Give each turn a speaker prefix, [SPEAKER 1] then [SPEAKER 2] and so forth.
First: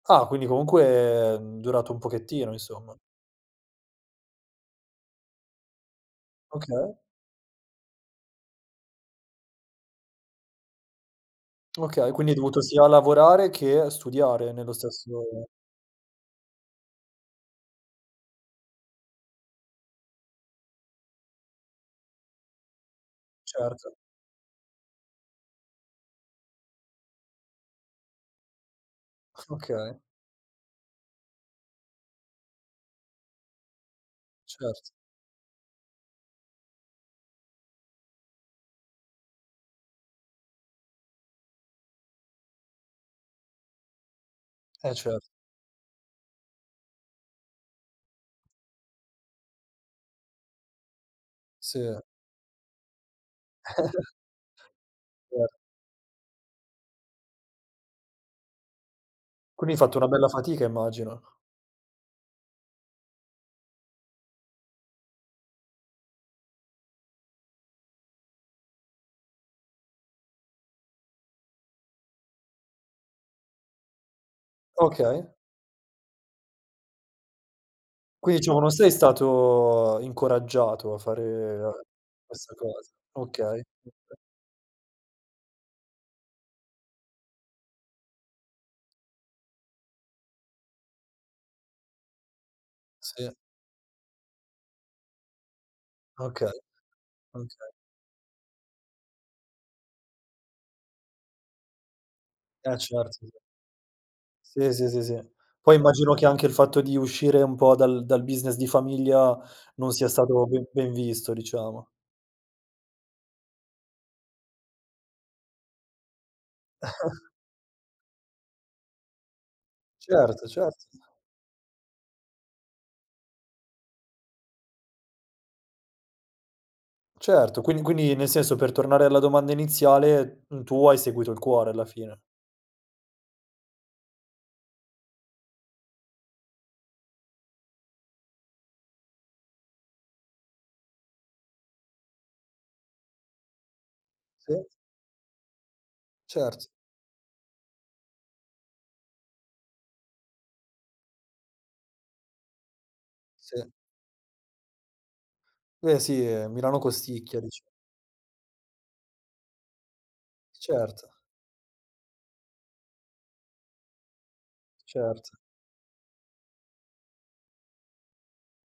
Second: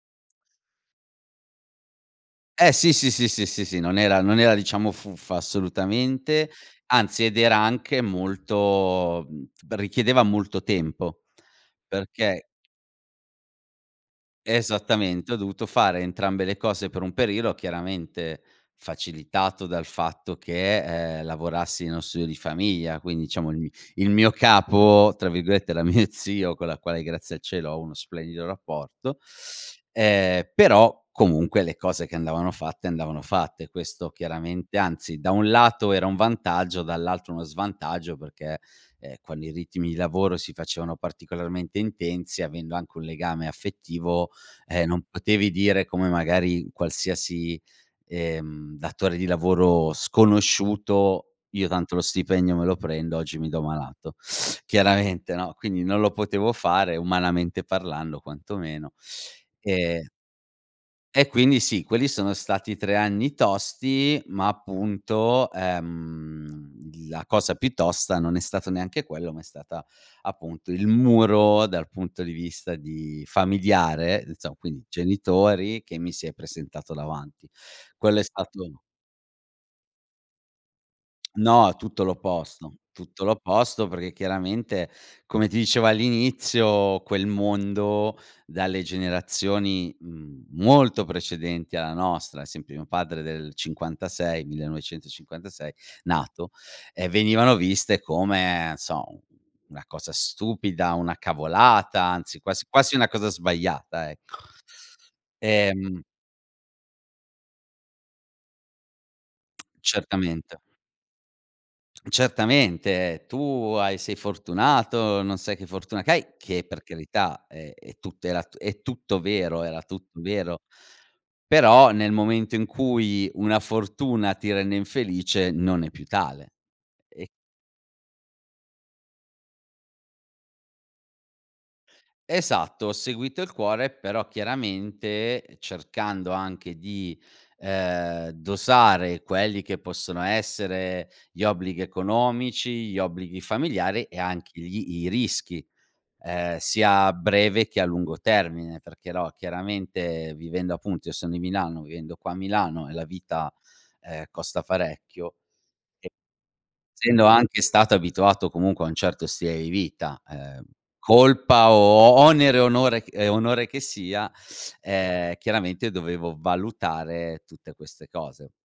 [SPEAKER 1] Ah, quindi comunque, è durato un pochettino
[SPEAKER 2] Eh sì,
[SPEAKER 1] insomma.
[SPEAKER 2] sì, sì, sì, sì, sì non era non era diciamo fuffa assolutamente,
[SPEAKER 1] Okay.
[SPEAKER 2] anzi, ed era anche molto mhmm, richiedeva molto tempo,
[SPEAKER 1] Okay, quindi hai
[SPEAKER 2] perché
[SPEAKER 1] dovuto sia lavorare, che studiare nello
[SPEAKER 2] Esattamente, ho
[SPEAKER 1] stesso
[SPEAKER 2] dovuto fare entrambe le cose per un periodo, chiaramente facilitato dal fatto che, ehm, lavorassi nello studio di famiglia, quindi diciamo il mi
[SPEAKER 1] Certo.
[SPEAKER 2] il mio "capo", tra virgolette, era mio zio, con la quale, grazie al cielo, ho uno splendido rapporto.
[SPEAKER 1] Okay.
[SPEAKER 2] Ehm, però comunque, le cose che andavano fatte andavano fatte. Questo chiaramente
[SPEAKER 1] Cert
[SPEAKER 2] anzi, da un lato era un vantaggio, dall'altro uno svantaggio perché, ehm, quando i ritmi di lavoro si facevano particolarmente intensi, avendo anche un legame affettivo, ehm,
[SPEAKER 1] Eh,
[SPEAKER 2] non
[SPEAKER 1] cer
[SPEAKER 2] potevi dire come magari qualsiasi, ehm, datore di lavoro sconosciuto: "Io tanto
[SPEAKER 1] Sì.
[SPEAKER 2] lo stipendio me lo prendo, oggi mi do malato." Chiaramente,
[SPEAKER 1] Cer
[SPEAKER 2] no, quindi non lo potevo fare, umanamente parlando quantomeno.
[SPEAKER 1] Quindi hai fatto
[SPEAKER 2] E
[SPEAKER 1] una bella fatica immagino.
[SPEAKER 2] e quindi sì, quelli sono stati 3 anni tosti, ma appunto, ehm, l la cosa più tosta, non è stato neanche quello, ma è stata appunto il muro, dal punto di vista di familiare, insomma, quindi
[SPEAKER 1] Okay.
[SPEAKER 2] genitori che mi si è presentato davanti. Quello è
[SPEAKER 1] Quindi, diciamo non
[SPEAKER 2] stato
[SPEAKER 1] sei stato incoraggiato a fare, ehm,
[SPEAKER 2] No, tutto
[SPEAKER 1] questa
[SPEAKER 2] l'opposto,
[SPEAKER 1] cosa.
[SPEAKER 2] tutto
[SPEAKER 1] Okay
[SPEAKER 2] l'opposto, perché
[SPEAKER 1] [unintelligible]
[SPEAKER 2] chiaramente, come ti dicevo all'inizio, quel mondo dalle generazioni, mhmm, molto precedenti alla nostra, ad esempio mio padre
[SPEAKER 1] Sì.
[SPEAKER 2] del è '56, 1956
[SPEAKER 1] Okay,
[SPEAKER 2] nato, ehm,
[SPEAKER 1] okay.
[SPEAKER 2] venivano viste come, n' so, u una cosa stupida, una cavolata, anzi quasi
[SPEAKER 1] Eh
[SPEAKER 2] quasi una
[SPEAKER 1] certo,
[SPEAKER 2] cosa
[SPEAKER 1] sì.
[SPEAKER 2] sbagliata ecco.
[SPEAKER 1] Sì, sì, sì, sì. Poi
[SPEAKER 2] Ehm
[SPEAKER 1] immagino che anche il fatto di uscire un po' dal dal business di famiglia, non sia stato
[SPEAKER 2] Certamente.
[SPEAKER 1] ben ben visto, diciamo.
[SPEAKER 2] Certamente. "Tu hai sei fortunato, non sai che fortuna che hai." Che per carità, ehm, e tutto era t è tutto vero, era tutto
[SPEAKER 1] Certo,
[SPEAKER 2] vero.
[SPEAKER 1] certo. [unintelligible]
[SPEAKER 2] Però, nel momento in cui una fortuna ti rende infelice, non è più tale, e
[SPEAKER 1] Certo, quindi quindi nel senso per tornare alla domanda iniziale, mhmm, tu hai seguito il cuore alla fine.
[SPEAKER 2] Esatto, ho seguito il cuore, però chiaramente, cercando anche di, ehm, dosare quelli che possono essere gli obblighi economici, gli obblighi familiari, e anche
[SPEAKER 1] Sì.
[SPEAKER 2] gli i rischi, ehm,
[SPEAKER 1] Certo.
[SPEAKER 2] sia a breve che a lungo termine, perché, no, chiaramente, vivendo appunto io son di Milano, vivendo qua a Milano, e la vita,
[SPEAKER 1] Sì.
[SPEAKER 2] ehm, costa parecchio,
[SPEAKER 1] Eh, sì eh, Milano
[SPEAKER 2] essendo
[SPEAKER 1] costicchia dici
[SPEAKER 2] anche stato abituato comunque a un certo stile di vita, ehm,
[SPEAKER 1] Certo.
[SPEAKER 2] colpa o onere e onore ch e onore che sia,
[SPEAKER 1] Certo.
[SPEAKER 2] ehm, chiaramente dovevo valutare tutte queste cose.